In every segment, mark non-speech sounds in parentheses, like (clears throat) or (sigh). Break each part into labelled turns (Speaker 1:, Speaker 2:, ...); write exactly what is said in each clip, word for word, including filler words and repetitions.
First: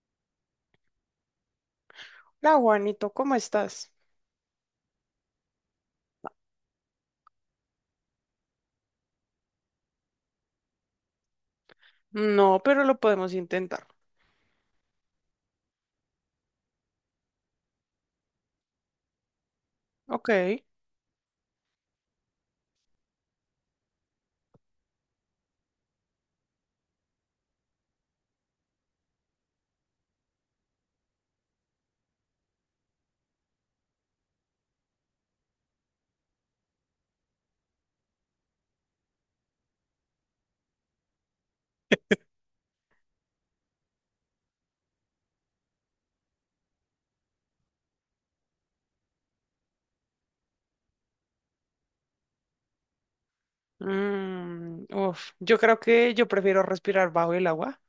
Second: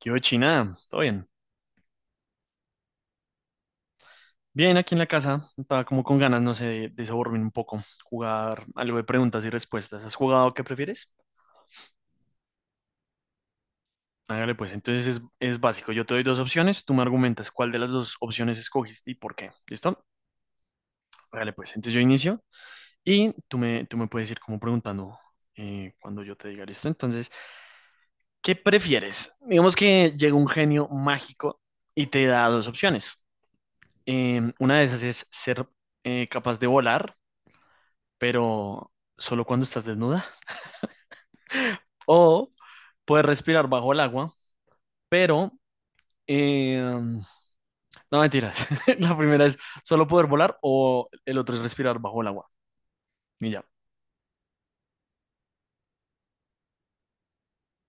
Speaker 1: ¿Qué hubo, China? ¿Todo bien?
Speaker 2: La Juanito, ¿cómo estás?
Speaker 1: Bien, aquí en la casa. Estaba como con ganas, no sé, de, de sobornarme un poco, jugar algo de preguntas y respuestas. ¿Has jugado qué prefieres?
Speaker 2: No, pero lo podemos intentar.
Speaker 1: Hágale pues, entonces es, es básico. Yo te doy dos opciones, tú me argumentas cuál de las dos opciones escogiste y por qué. ¿Listo?
Speaker 2: Ok.
Speaker 1: Hágale pues, entonces yo inicio y tú me, tú me puedes ir como preguntando, eh, cuando yo te diga, ¿listo? Entonces, ¿qué prefieres? Digamos que llega un genio mágico y te da dos opciones. Em, una de esas es ser eh, capaz de volar, pero solo cuando estás desnuda. O puedes respirar bajo el agua, pero... eh, no, mentiras. (laughs) La primera es solo poder volar o el otro es respirar bajo el agua. Y ya.
Speaker 2: Mm, uf, Yo creo que yo prefiero respirar bajo el agua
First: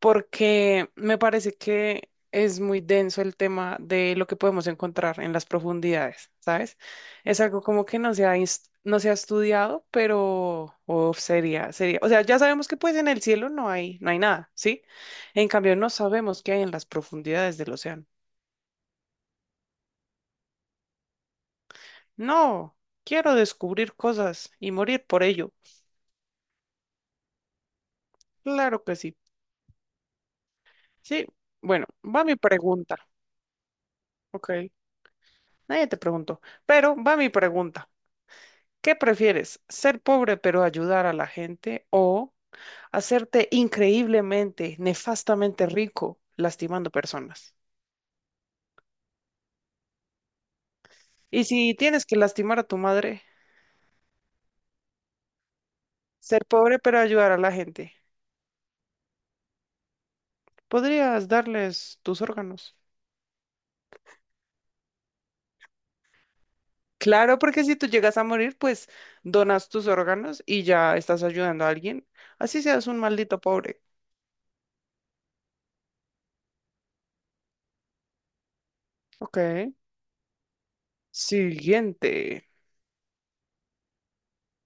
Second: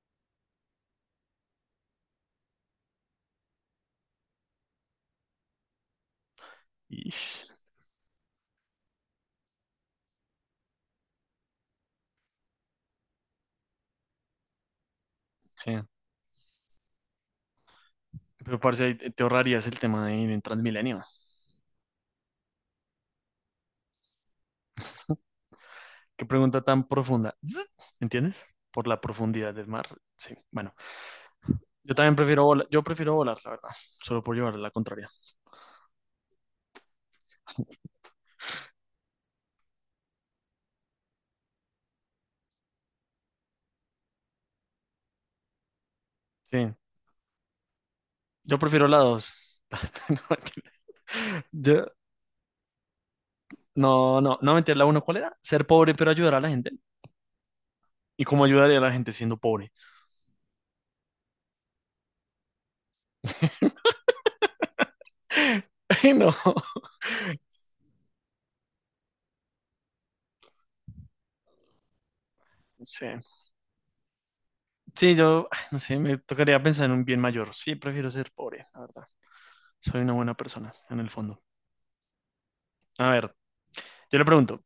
Speaker 2: porque me parece que es muy denso el tema de lo que podemos encontrar en las profundidades, ¿sabes? Es
Speaker 1: Ish,
Speaker 2: algo como que no se ha, ins- no se ha estudiado, pero uf, sería, sería. O sea, ya sabemos que pues en el cielo no hay, no hay nada, ¿sí? En
Speaker 1: sí.
Speaker 2: cambio, no sabemos qué hay en las profundidades del océano.
Speaker 1: Pero parce, ahí te te ahorrarías el tema de ir en Transmilenio.
Speaker 2: No, quiero descubrir cosas y morir por ello.
Speaker 1: Qué pregunta tan profunda. Zzz, ¿entiendes?
Speaker 2: Claro
Speaker 1: Por
Speaker 2: que
Speaker 1: la
Speaker 2: sí.
Speaker 1: profundidad del mar. Sí. Bueno,
Speaker 2: Sí, bueno,
Speaker 1: yo también
Speaker 2: va mi
Speaker 1: prefiero volar. Yo
Speaker 2: pregunta.
Speaker 1: prefiero volar, la verdad. Solo por
Speaker 2: Ok,
Speaker 1: llevar la contraria.
Speaker 2: nadie te preguntó, pero va mi pregunta. ¿Qué prefieres? ¿Ser pobre pero ayudar a la gente o hacerte increíblemente, nefastamente rico
Speaker 1: Sí.
Speaker 2: lastimando personas?
Speaker 1: Yo prefiero la dos. (laughs) No, mentira.
Speaker 2: Y si
Speaker 1: Yo,
Speaker 2: tienes que lastimar a tu madre,
Speaker 1: no, no, no meter la uno, ¿cuál era? Ser pobre pero ayudar a
Speaker 2: ser
Speaker 1: la gente.
Speaker 2: pobre pero ayudar a la gente,
Speaker 1: ¿Y cómo ayudaría a la gente siendo pobre?
Speaker 2: podrías darles tus órganos.
Speaker 1: (laughs) Ay, no,
Speaker 2: Claro, porque si tú llegas a morir, pues donas tus órganos y ya estás ayudando a alguien. Así
Speaker 1: no
Speaker 2: seas un
Speaker 1: sé.
Speaker 2: maldito pobre.
Speaker 1: Sí, yo, ay, no sé, me tocaría pensar en un bien mayor. Sí, prefiero ser pobre, la verdad.
Speaker 2: Ok.
Speaker 1: Soy una buena persona, en el fondo.
Speaker 2: Siguiente.
Speaker 1: A ver, yo le pregunto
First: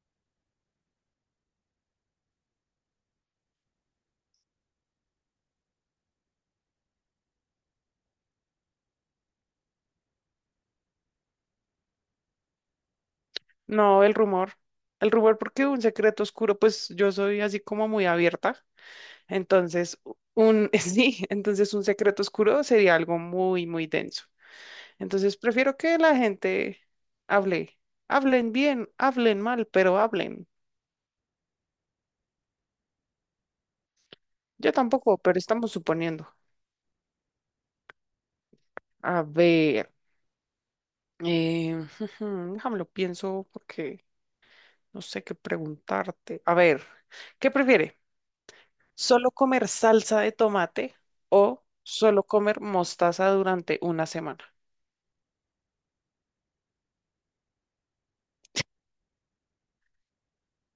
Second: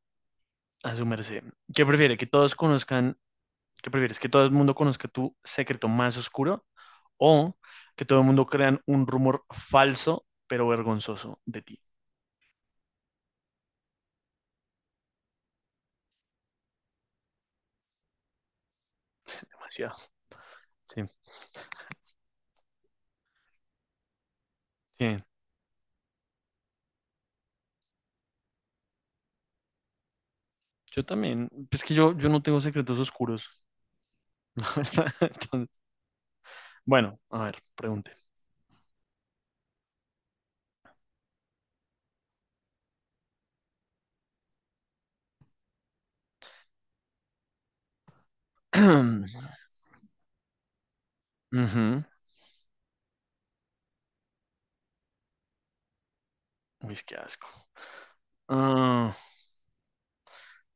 Speaker 1: a su merced, ¿qué prefiere? ¿Que todos conozcan, qué prefieres? ¿Que todo el mundo conozca tu secreto más oscuro o que todo el mundo crean un rumor falso pero vergonzoso de ti?
Speaker 2: No, el rumor. El rumor, porque un secreto oscuro, pues yo soy así como muy abierta.
Speaker 1: Demasiado.
Speaker 2: Entonces, u- un, (laughs)
Speaker 1: Sí,
Speaker 2: sí, entonces un secreto oscuro sería algo muy, muy denso.
Speaker 1: sí.
Speaker 2: Entonces, prefiero que la gente hable. Hablen bien, hablen mal, pero hablen.
Speaker 1: Yo también. Es que yo, yo no tengo secretos oscuros. (laughs)
Speaker 2: Yo
Speaker 1: La verdad.
Speaker 2: tampoco, pero
Speaker 1: Entonces,
Speaker 2: estamos suponiendo.
Speaker 1: bueno, a ver, pregunte.
Speaker 2: A ver. Eh, (laughs) déjame lo pienso porque no sé qué preguntarte. A ver, ¿qué prefiere? ¿Solo
Speaker 1: (clears throat)
Speaker 2: comer salsa de tomate o
Speaker 1: Ujú.
Speaker 2: solo comer mostaza durante una semana?
Speaker 1: Uy, qué asco. Ah,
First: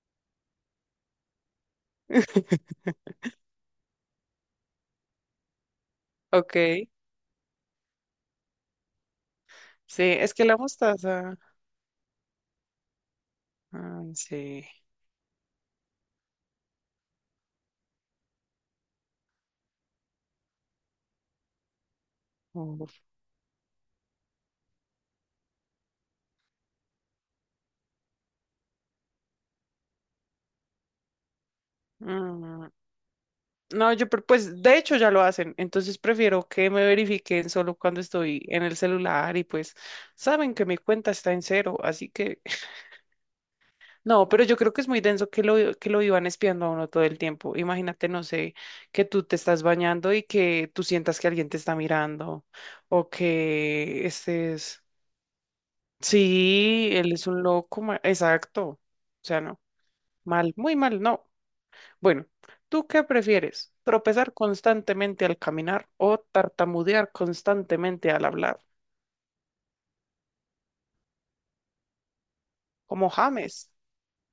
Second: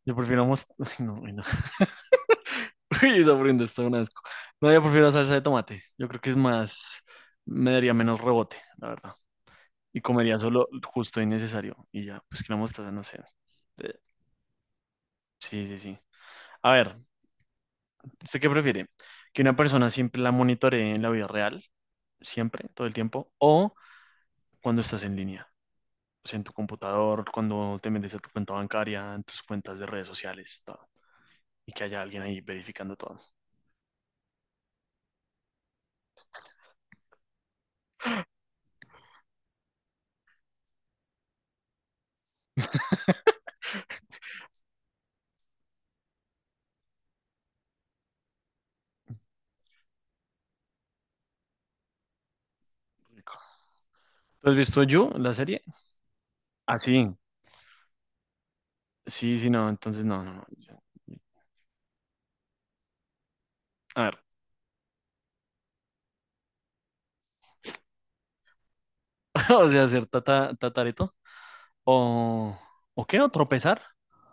Speaker 1: yo prefiero mos- (laughs) ay, no, uy, no. (laughs)
Speaker 2: (laughs)
Speaker 1: Uy, esa prenda está un asco. No, yo prefiero salsa de tomate. Yo creo que es
Speaker 2: Ok,
Speaker 1: más, me daría menos rebote, la verdad. Y
Speaker 2: sí, es
Speaker 1: comería
Speaker 2: que la
Speaker 1: solo justo y
Speaker 2: mostaza.
Speaker 1: necesario. Y ya, pues que la mostaza, no sé. Eh,
Speaker 2: Ay, sí.
Speaker 1: Sí, sí, sí. A ver, ¿usted qué prefiere? ¿Que una persona siempre la monitoree en la vida real? Siempre, todo el
Speaker 2: uf,
Speaker 1: tiempo. ¿O cuando estás en línea? O sea, en tu computador, cuando te metes a tu cuenta bancaria, en tus cuentas de redes sociales, todo, y que haya alguien ahí
Speaker 2: mm,
Speaker 1: verificando todo.
Speaker 2: No, yo, pre- pues de hecho ya lo hacen, entonces prefiero que me verifiquen solo cuando estoy en el celular y pues saben que mi cuenta está en cero, así que
Speaker 1: (laughs)
Speaker 2: no, pero yo creo que es muy denso que lo, que lo iban espiando a uno todo el tiempo. Imagínate, no sé, que tú te estás bañando y que tú sientas que alguien te está mirando o
Speaker 1: Rico.
Speaker 2: que
Speaker 1: ¿Tú has
Speaker 2: estés...
Speaker 1: visto You, la serie? Ah,
Speaker 2: Sí,
Speaker 1: sí,
Speaker 2: él es un loco, ma- exacto. O
Speaker 1: sí,
Speaker 2: sea,
Speaker 1: sí,
Speaker 2: no,
Speaker 1: no, entonces no, no, no.
Speaker 2: mal, muy
Speaker 1: Yo-
Speaker 2: mal, no. Bueno, ¿tú qué prefieres?
Speaker 1: A ver,
Speaker 2: ¿Tropezar constantemente al caminar o tartamudear constantemente al hablar?
Speaker 1: (laughs) o sea, ser tata, tatareto o, ¿o
Speaker 2: Como
Speaker 1: qué? ¿O
Speaker 2: James,
Speaker 1: tropezar?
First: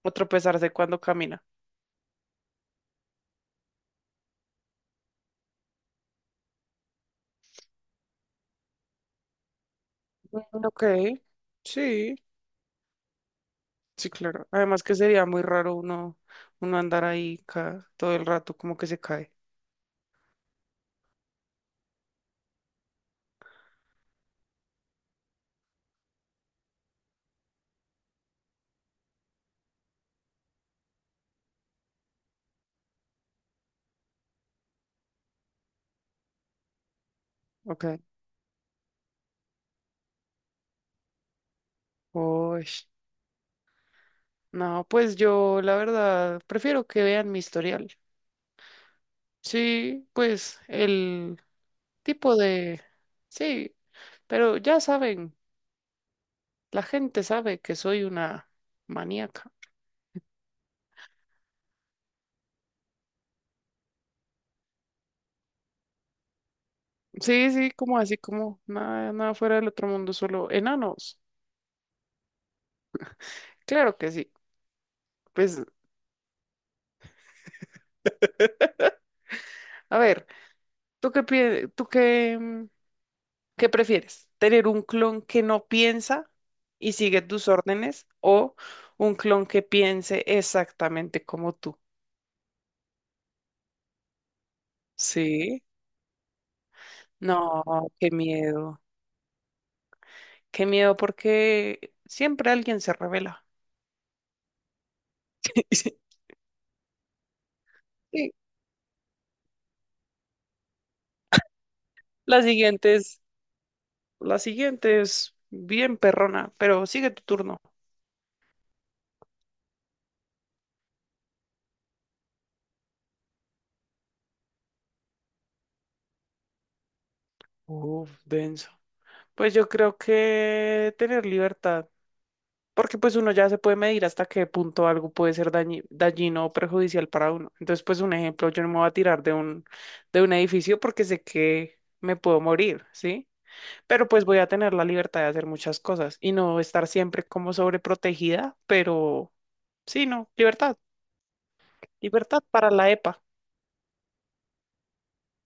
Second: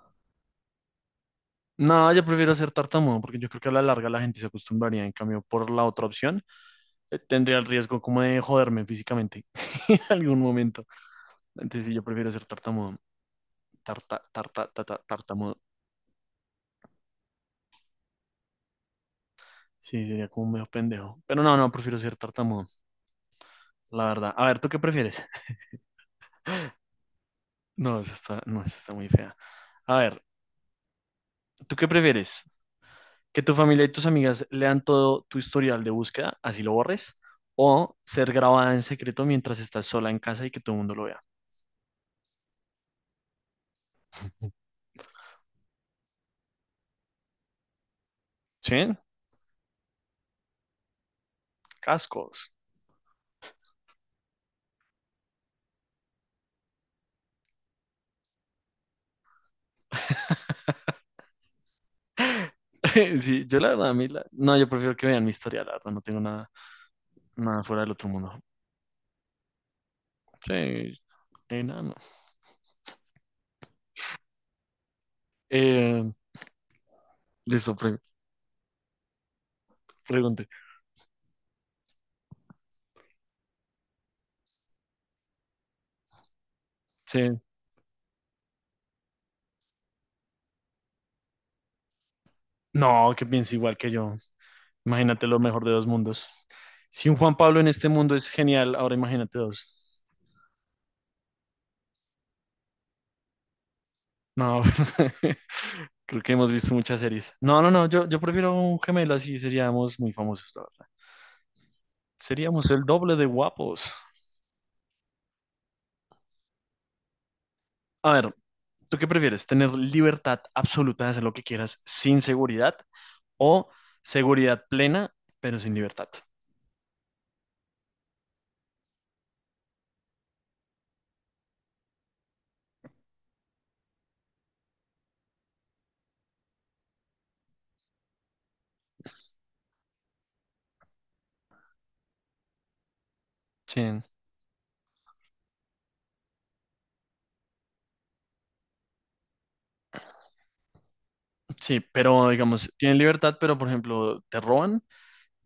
Speaker 2: o tropezarse cuando camina.
Speaker 1: No, yo prefiero ser tartamudo porque yo creo que a la larga la gente se acostumbraría. En cambio, por la otra opción, eh, tendría el riesgo como de joderme físicamente (laughs) en algún
Speaker 2: Mm, Ok,
Speaker 1: momento. Entonces, sí, yo
Speaker 2: sí.
Speaker 1: prefiero ser tartamudo.
Speaker 2: Sí,
Speaker 1: Tarta,
Speaker 2: claro.
Speaker 1: tarta,
Speaker 2: Además que
Speaker 1: tata-
Speaker 2: sería muy
Speaker 1: tartamudo.
Speaker 2: raro uno, uno andar ahí ca- todo el rato como que se cae.
Speaker 1: Sí, sería como medio pendejo. Pero no, no, prefiero ser tartamudo, la verdad. A ver, ¿tú qué prefieres? (laughs) No, esa está, no, esa está muy fea. A ver, ¿tú qué prefieres? ¿Que tu familia y tus amigas lean todo tu historial de búsqueda, así lo borres?
Speaker 2: Ok.
Speaker 1: ¿O ser grabada en secreto mientras estás sola en casa y que todo el mundo lo vea?
Speaker 2: Uy, no, pues yo la verdad prefiero que vean mi historial.
Speaker 1: ¿Sí?
Speaker 2: Sí, pues el tipo
Speaker 1: Cascos.
Speaker 2: de... Sí, pero ya saben, la gente sabe que soy una maníaca.
Speaker 1: (laughs) Sí, yo la verdad, a mí la- No, yo prefiero que vean mi historia, la verdad, no tengo nada,
Speaker 2: Sí,
Speaker 1: nada
Speaker 2: sí,
Speaker 1: fuera del
Speaker 2: como
Speaker 1: otro
Speaker 2: así,
Speaker 1: mundo.
Speaker 2: como nada, nada fuera del otro mundo, solo
Speaker 1: Sí,
Speaker 2: enanos.
Speaker 1: enano.
Speaker 2: Claro que sí. Pues,
Speaker 1: Eh, Listo, pre-
Speaker 2: a ver,
Speaker 1: pregunte.
Speaker 2: ¿tú qué piensas? ¿Tú qué? ¿Qué prefieres? ¿Tener un clon que no piensa y sigue
Speaker 1: Sí,
Speaker 2: tus órdenes o un clon que piense exactamente como tú?
Speaker 1: no, que piense igual que yo. Imagínate lo
Speaker 2: Sí.
Speaker 1: mejor de dos mundos. Si un Juan Pablo en
Speaker 2: No,
Speaker 1: este
Speaker 2: qué
Speaker 1: mundo es genial,
Speaker 2: miedo.
Speaker 1: ahora imagínate dos.
Speaker 2: Qué miedo porque siempre alguien se revela.
Speaker 1: No, (laughs)
Speaker 2: (laughs)
Speaker 1: creo que hemos visto muchas series. No, no, no, yo, yo
Speaker 2: Sí.
Speaker 1: prefiero un gemelo así, seríamos muy famosos, la verdad.
Speaker 2: La
Speaker 1: Seríamos el
Speaker 2: siguiente
Speaker 1: doble
Speaker 2: es,
Speaker 1: de guapos.
Speaker 2: la siguiente es bien perrona, pero sigue tu turno.
Speaker 1: A ver, ¿tú qué prefieres? ¿Tener libertad absoluta de hacer lo que quieras sin seguridad o seguridad plena, pero sin libertad?
Speaker 2: Uf, denso. Pues yo creo que tener libertad, porque pues uno ya se puede medir hasta qué punto algo puede ser dañi- dañino o perjudicial para uno. Entonces, pues un ejemplo, yo no me voy a tirar de un, de un edificio porque sé que me puedo morir, ¿sí?
Speaker 1: Sí,
Speaker 2: Pero pues voy a tener la libertad de hacer muchas cosas y no estar siempre como sobreprotegida, pero sí, no, libertad,
Speaker 1: sí, pero
Speaker 2: libertad para
Speaker 1: digamos,
Speaker 2: la
Speaker 1: tienen
Speaker 2: EPA.
Speaker 1: libertad, pero por ejemplo, te roban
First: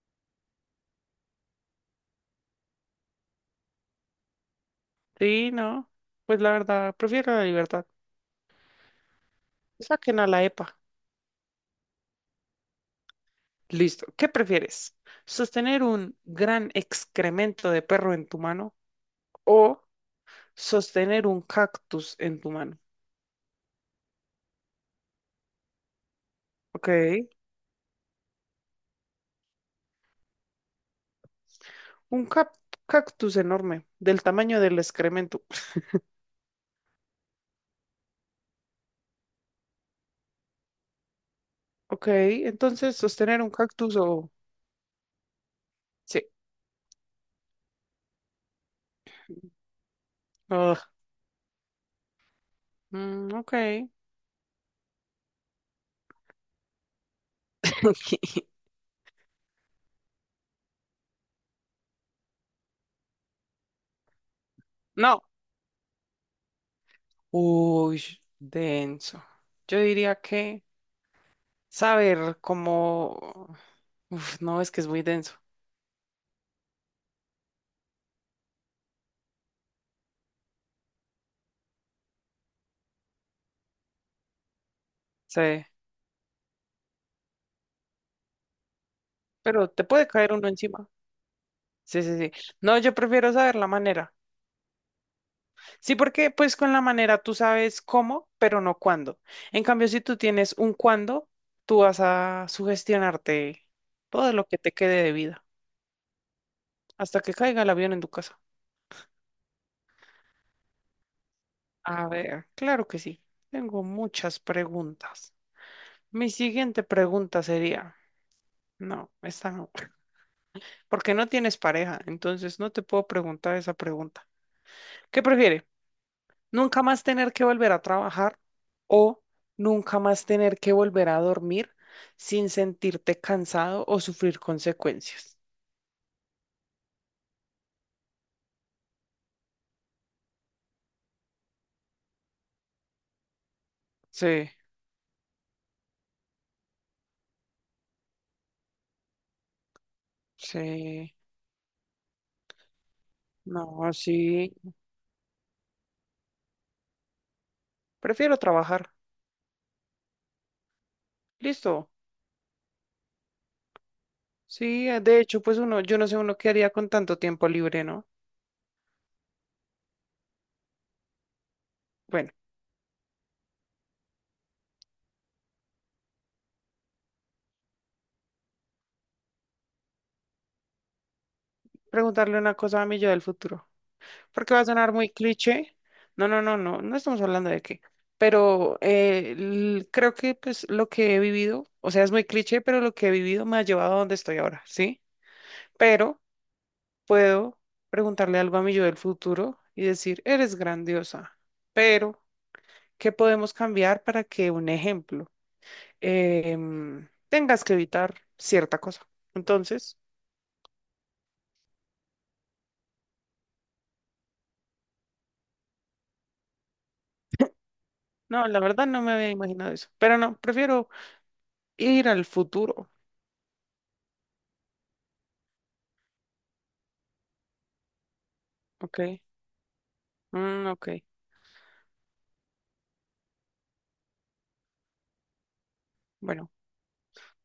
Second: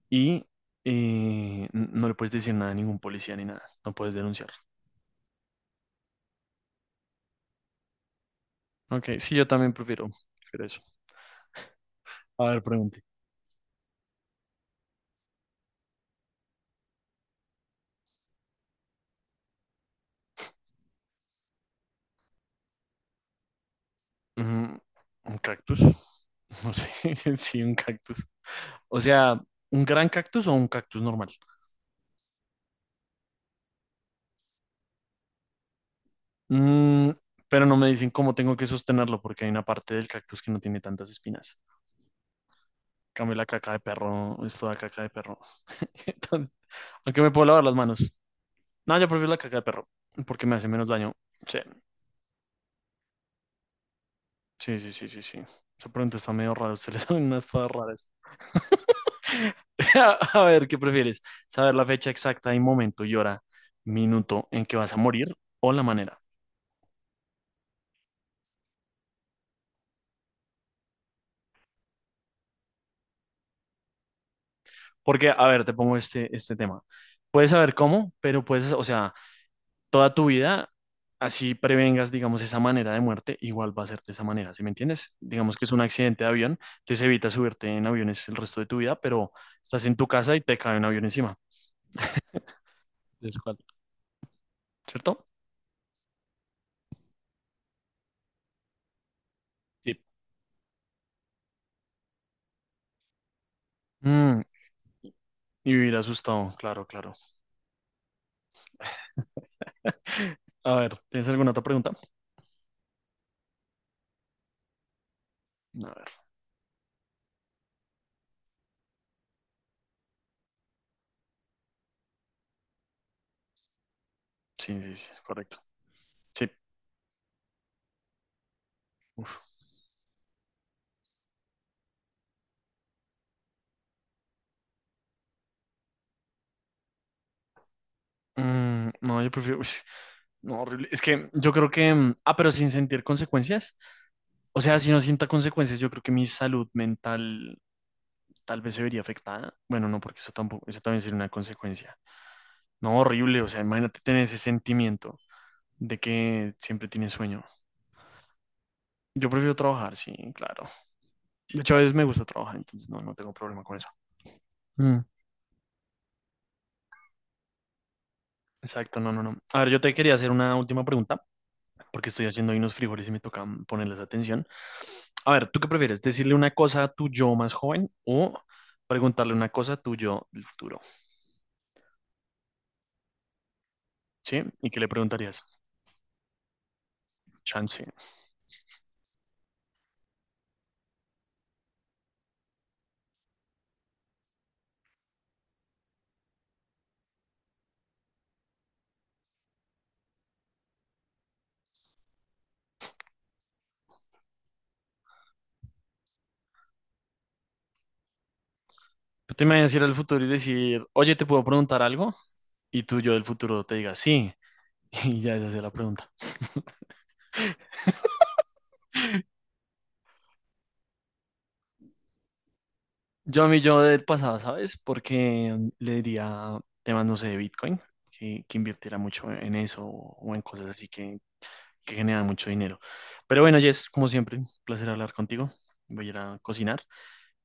Speaker 1: y eh, n- no le puedes decir nada a ningún policía ni nada, no puedes denunciar.
Speaker 2: Sí, no, pues la verdad, prefiero la libertad.
Speaker 1: Ok, sí, yo también prefiero,
Speaker 2: Saquen a la
Speaker 1: prefiero
Speaker 2: EPA.
Speaker 1: eso. A ver, pregunte.
Speaker 2: Listo. ¿Qué prefieres? ¿Sostener un gran excremento de perro en tu mano o sostener un cactus en tu mano?
Speaker 1: Mm, ¿un cactus? (laughs) No sé,
Speaker 2: Ok.
Speaker 1: (laughs) sí, un cactus. O sea, ¿un gran cactus o un cactus normal?
Speaker 2: Un cap- cactus enorme, del tamaño del excremento.
Speaker 1: Mm, pero no me dicen cómo tengo que sostenerlo porque hay una parte del cactus que no tiene tantas espinas.
Speaker 2: Ok. Entonces,
Speaker 1: En cambio
Speaker 2: sostener
Speaker 1: la
Speaker 2: un
Speaker 1: caca de
Speaker 2: cactus o...
Speaker 1: perro, es toda caca de perro. (laughs)
Speaker 2: Sí.
Speaker 1: Entonces, aunque me puedo lavar las manos. No, yo prefiero la caca de perro porque me hace
Speaker 2: Ugh.
Speaker 1: menos daño. Sí.
Speaker 2: Mm, ok.
Speaker 1: Sí, sí, sí, sí, sí. Esa pregunta está medio rara. Ustedes saben (laughs) unas todas raras.
Speaker 2: (laughs)
Speaker 1: (laughs) A ver, ¿qué prefieres? ¿Saber la fecha exacta y momento y hora, minuto en que vas a
Speaker 2: No.
Speaker 1: morir o la manera?
Speaker 2: Uy, denso. Yo diría que saber cómo... Uf, no, es que es muy
Speaker 1: Porque,
Speaker 2: denso.
Speaker 1: a ver, te pongo este, este tema. Puedes saber cómo, pero puedes, o sea, toda tu vida, así prevengas, digamos, esa manera de muerte, igual va a ser de esa manera, ¿sí me entiendes?
Speaker 2: Sí.
Speaker 1: Digamos que es un accidente de avión, entonces evitas subirte en aviones el resto de tu vida, pero
Speaker 2: Pero
Speaker 1: estás
Speaker 2: te
Speaker 1: en tu
Speaker 2: puede caer
Speaker 1: casa y
Speaker 2: uno
Speaker 1: te cae un
Speaker 2: encima.
Speaker 1: avión encima.
Speaker 2: Sí, sí, sí. No, yo prefiero
Speaker 1: Es
Speaker 2: saber
Speaker 1: cual.
Speaker 2: la manera.
Speaker 1: ¿Cierto?
Speaker 2: Sí, porque pues con la manera tú sabes cómo, pero no cuándo. En cambio,
Speaker 1: Sí.
Speaker 2: si tú tienes un cuándo, tú vas a sugestionarte todo
Speaker 1: Mm,
Speaker 2: lo que te quede de vida
Speaker 1: y vivir asustado, claro, claro.
Speaker 2: hasta que caiga el avión en tu casa.
Speaker 1: A ver, ¿tienes alguna otra pregunta?
Speaker 2: A ver, claro que sí. Tengo muchas preguntas.
Speaker 1: A ver,
Speaker 2: Mi siguiente pregunta sería, no, esta no, porque no tienes pareja, entonces no te puedo preguntar esa pregunta.
Speaker 1: sí, sí, sí,
Speaker 2: ¿Qué
Speaker 1: correcto.
Speaker 2: prefieres?
Speaker 1: Sí.
Speaker 2: Nunca más tener que volver a trabajar o nunca más tener que volver a dormir sin sentirte cansado o sufrir consecuencias.
Speaker 1: Mm, no, yo prefiero... uy, no, horrible. Es que yo creo que... mm, ah, pero sin sentir consecuencias.
Speaker 2: Sí,
Speaker 1: O sea, si no sienta consecuencias, yo creo que mi salud mental tal vez se vería afectada. Bueno, no, porque eso tampoco, eso también
Speaker 2: sí,
Speaker 1: sería una consecuencia. No, horrible. O sea,
Speaker 2: no,
Speaker 1: imagínate tener ese
Speaker 2: sí,
Speaker 1: sentimiento de que siempre tienes sueño.
Speaker 2: prefiero trabajar.
Speaker 1: Yo prefiero trabajar, sí, claro. De hecho, a
Speaker 2: Listo.
Speaker 1: veces me gusta trabajar, entonces no, no tengo problema con eso.
Speaker 2: Sí,
Speaker 1: Mm.
Speaker 2: eh, de hecho, pues uno, yo no sé uno qué haría con tanto tiempo libre, ¿no?
Speaker 1: Exacto, no, no, no. A ver, yo te quería hacer una última pregunta, porque estoy
Speaker 2: Bueno,
Speaker 1: haciendo ahí unos frijoles y me toca ponerles atención. A ver, ¿tú qué prefieres? ¿Decirle una cosa a tu yo más joven o preguntarle una cosa a tu yo del futuro?
Speaker 2: preguntarle una cosa a mi yo del futuro,
Speaker 1: ¿Sí?
Speaker 2: porque va a
Speaker 1: ¿Y qué le
Speaker 2: sonar muy
Speaker 1: preguntarías?
Speaker 2: cliché. No, no, no, no, no estamos hablando de
Speaker 1: Chance.
Speaker 2: qué. Pero eh, l- creo que pues lo que he vivido, o sea, es muy cliché, pero lo que he vivido me ha llevado a donde estoy ahora, ¿sí? Pero puedo preguntarle algo a mi yo del futuro y decir, eres grandiosa, pero ¿qué podemos cambiar para que, un ejemplo, em, tengas que evitar cierta cosa?
Speaker 1: Tú te imaginas ir al
Speaker 2: Entonces,
Speaker 1: futuro y decir, oye, ¿te puedo preguntar algo? Y tu yo del futuro te diga, sí. (laughs) Y ya esa es la pregunta.
Speaker 2: no, la verdad no me había imaginado eso, pero no, prefiero ir al futuro,
Speaker 1: Yo a mi yo del pasado, ¿sabes? Porque mm, le diría temas, no sé, de Bitcoin, que, que invirtiera
Speaker 2: ¿ok?
Speaker 1: mucho en eso o en
Speaker 2: Mm,
Speaker 1: cosas así
Speaker 2: ok.
Speaker 1: que que generan mucho dinero. Pero bueno, Jess, como siempre, un placer hablar contigo. Voy a ir a
Speaker 2: Bueno,
Speaker 1: cocinar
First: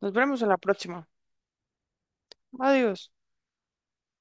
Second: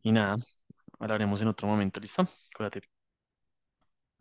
Speaker 1: y
Speaker 2: nos
Speaker 1: nada,
Speaker 2: vemos en la próxima.
Speaker 1: hablaremos en otro momento, ¿listo? Cuídate.
Speaker 2: Adiós.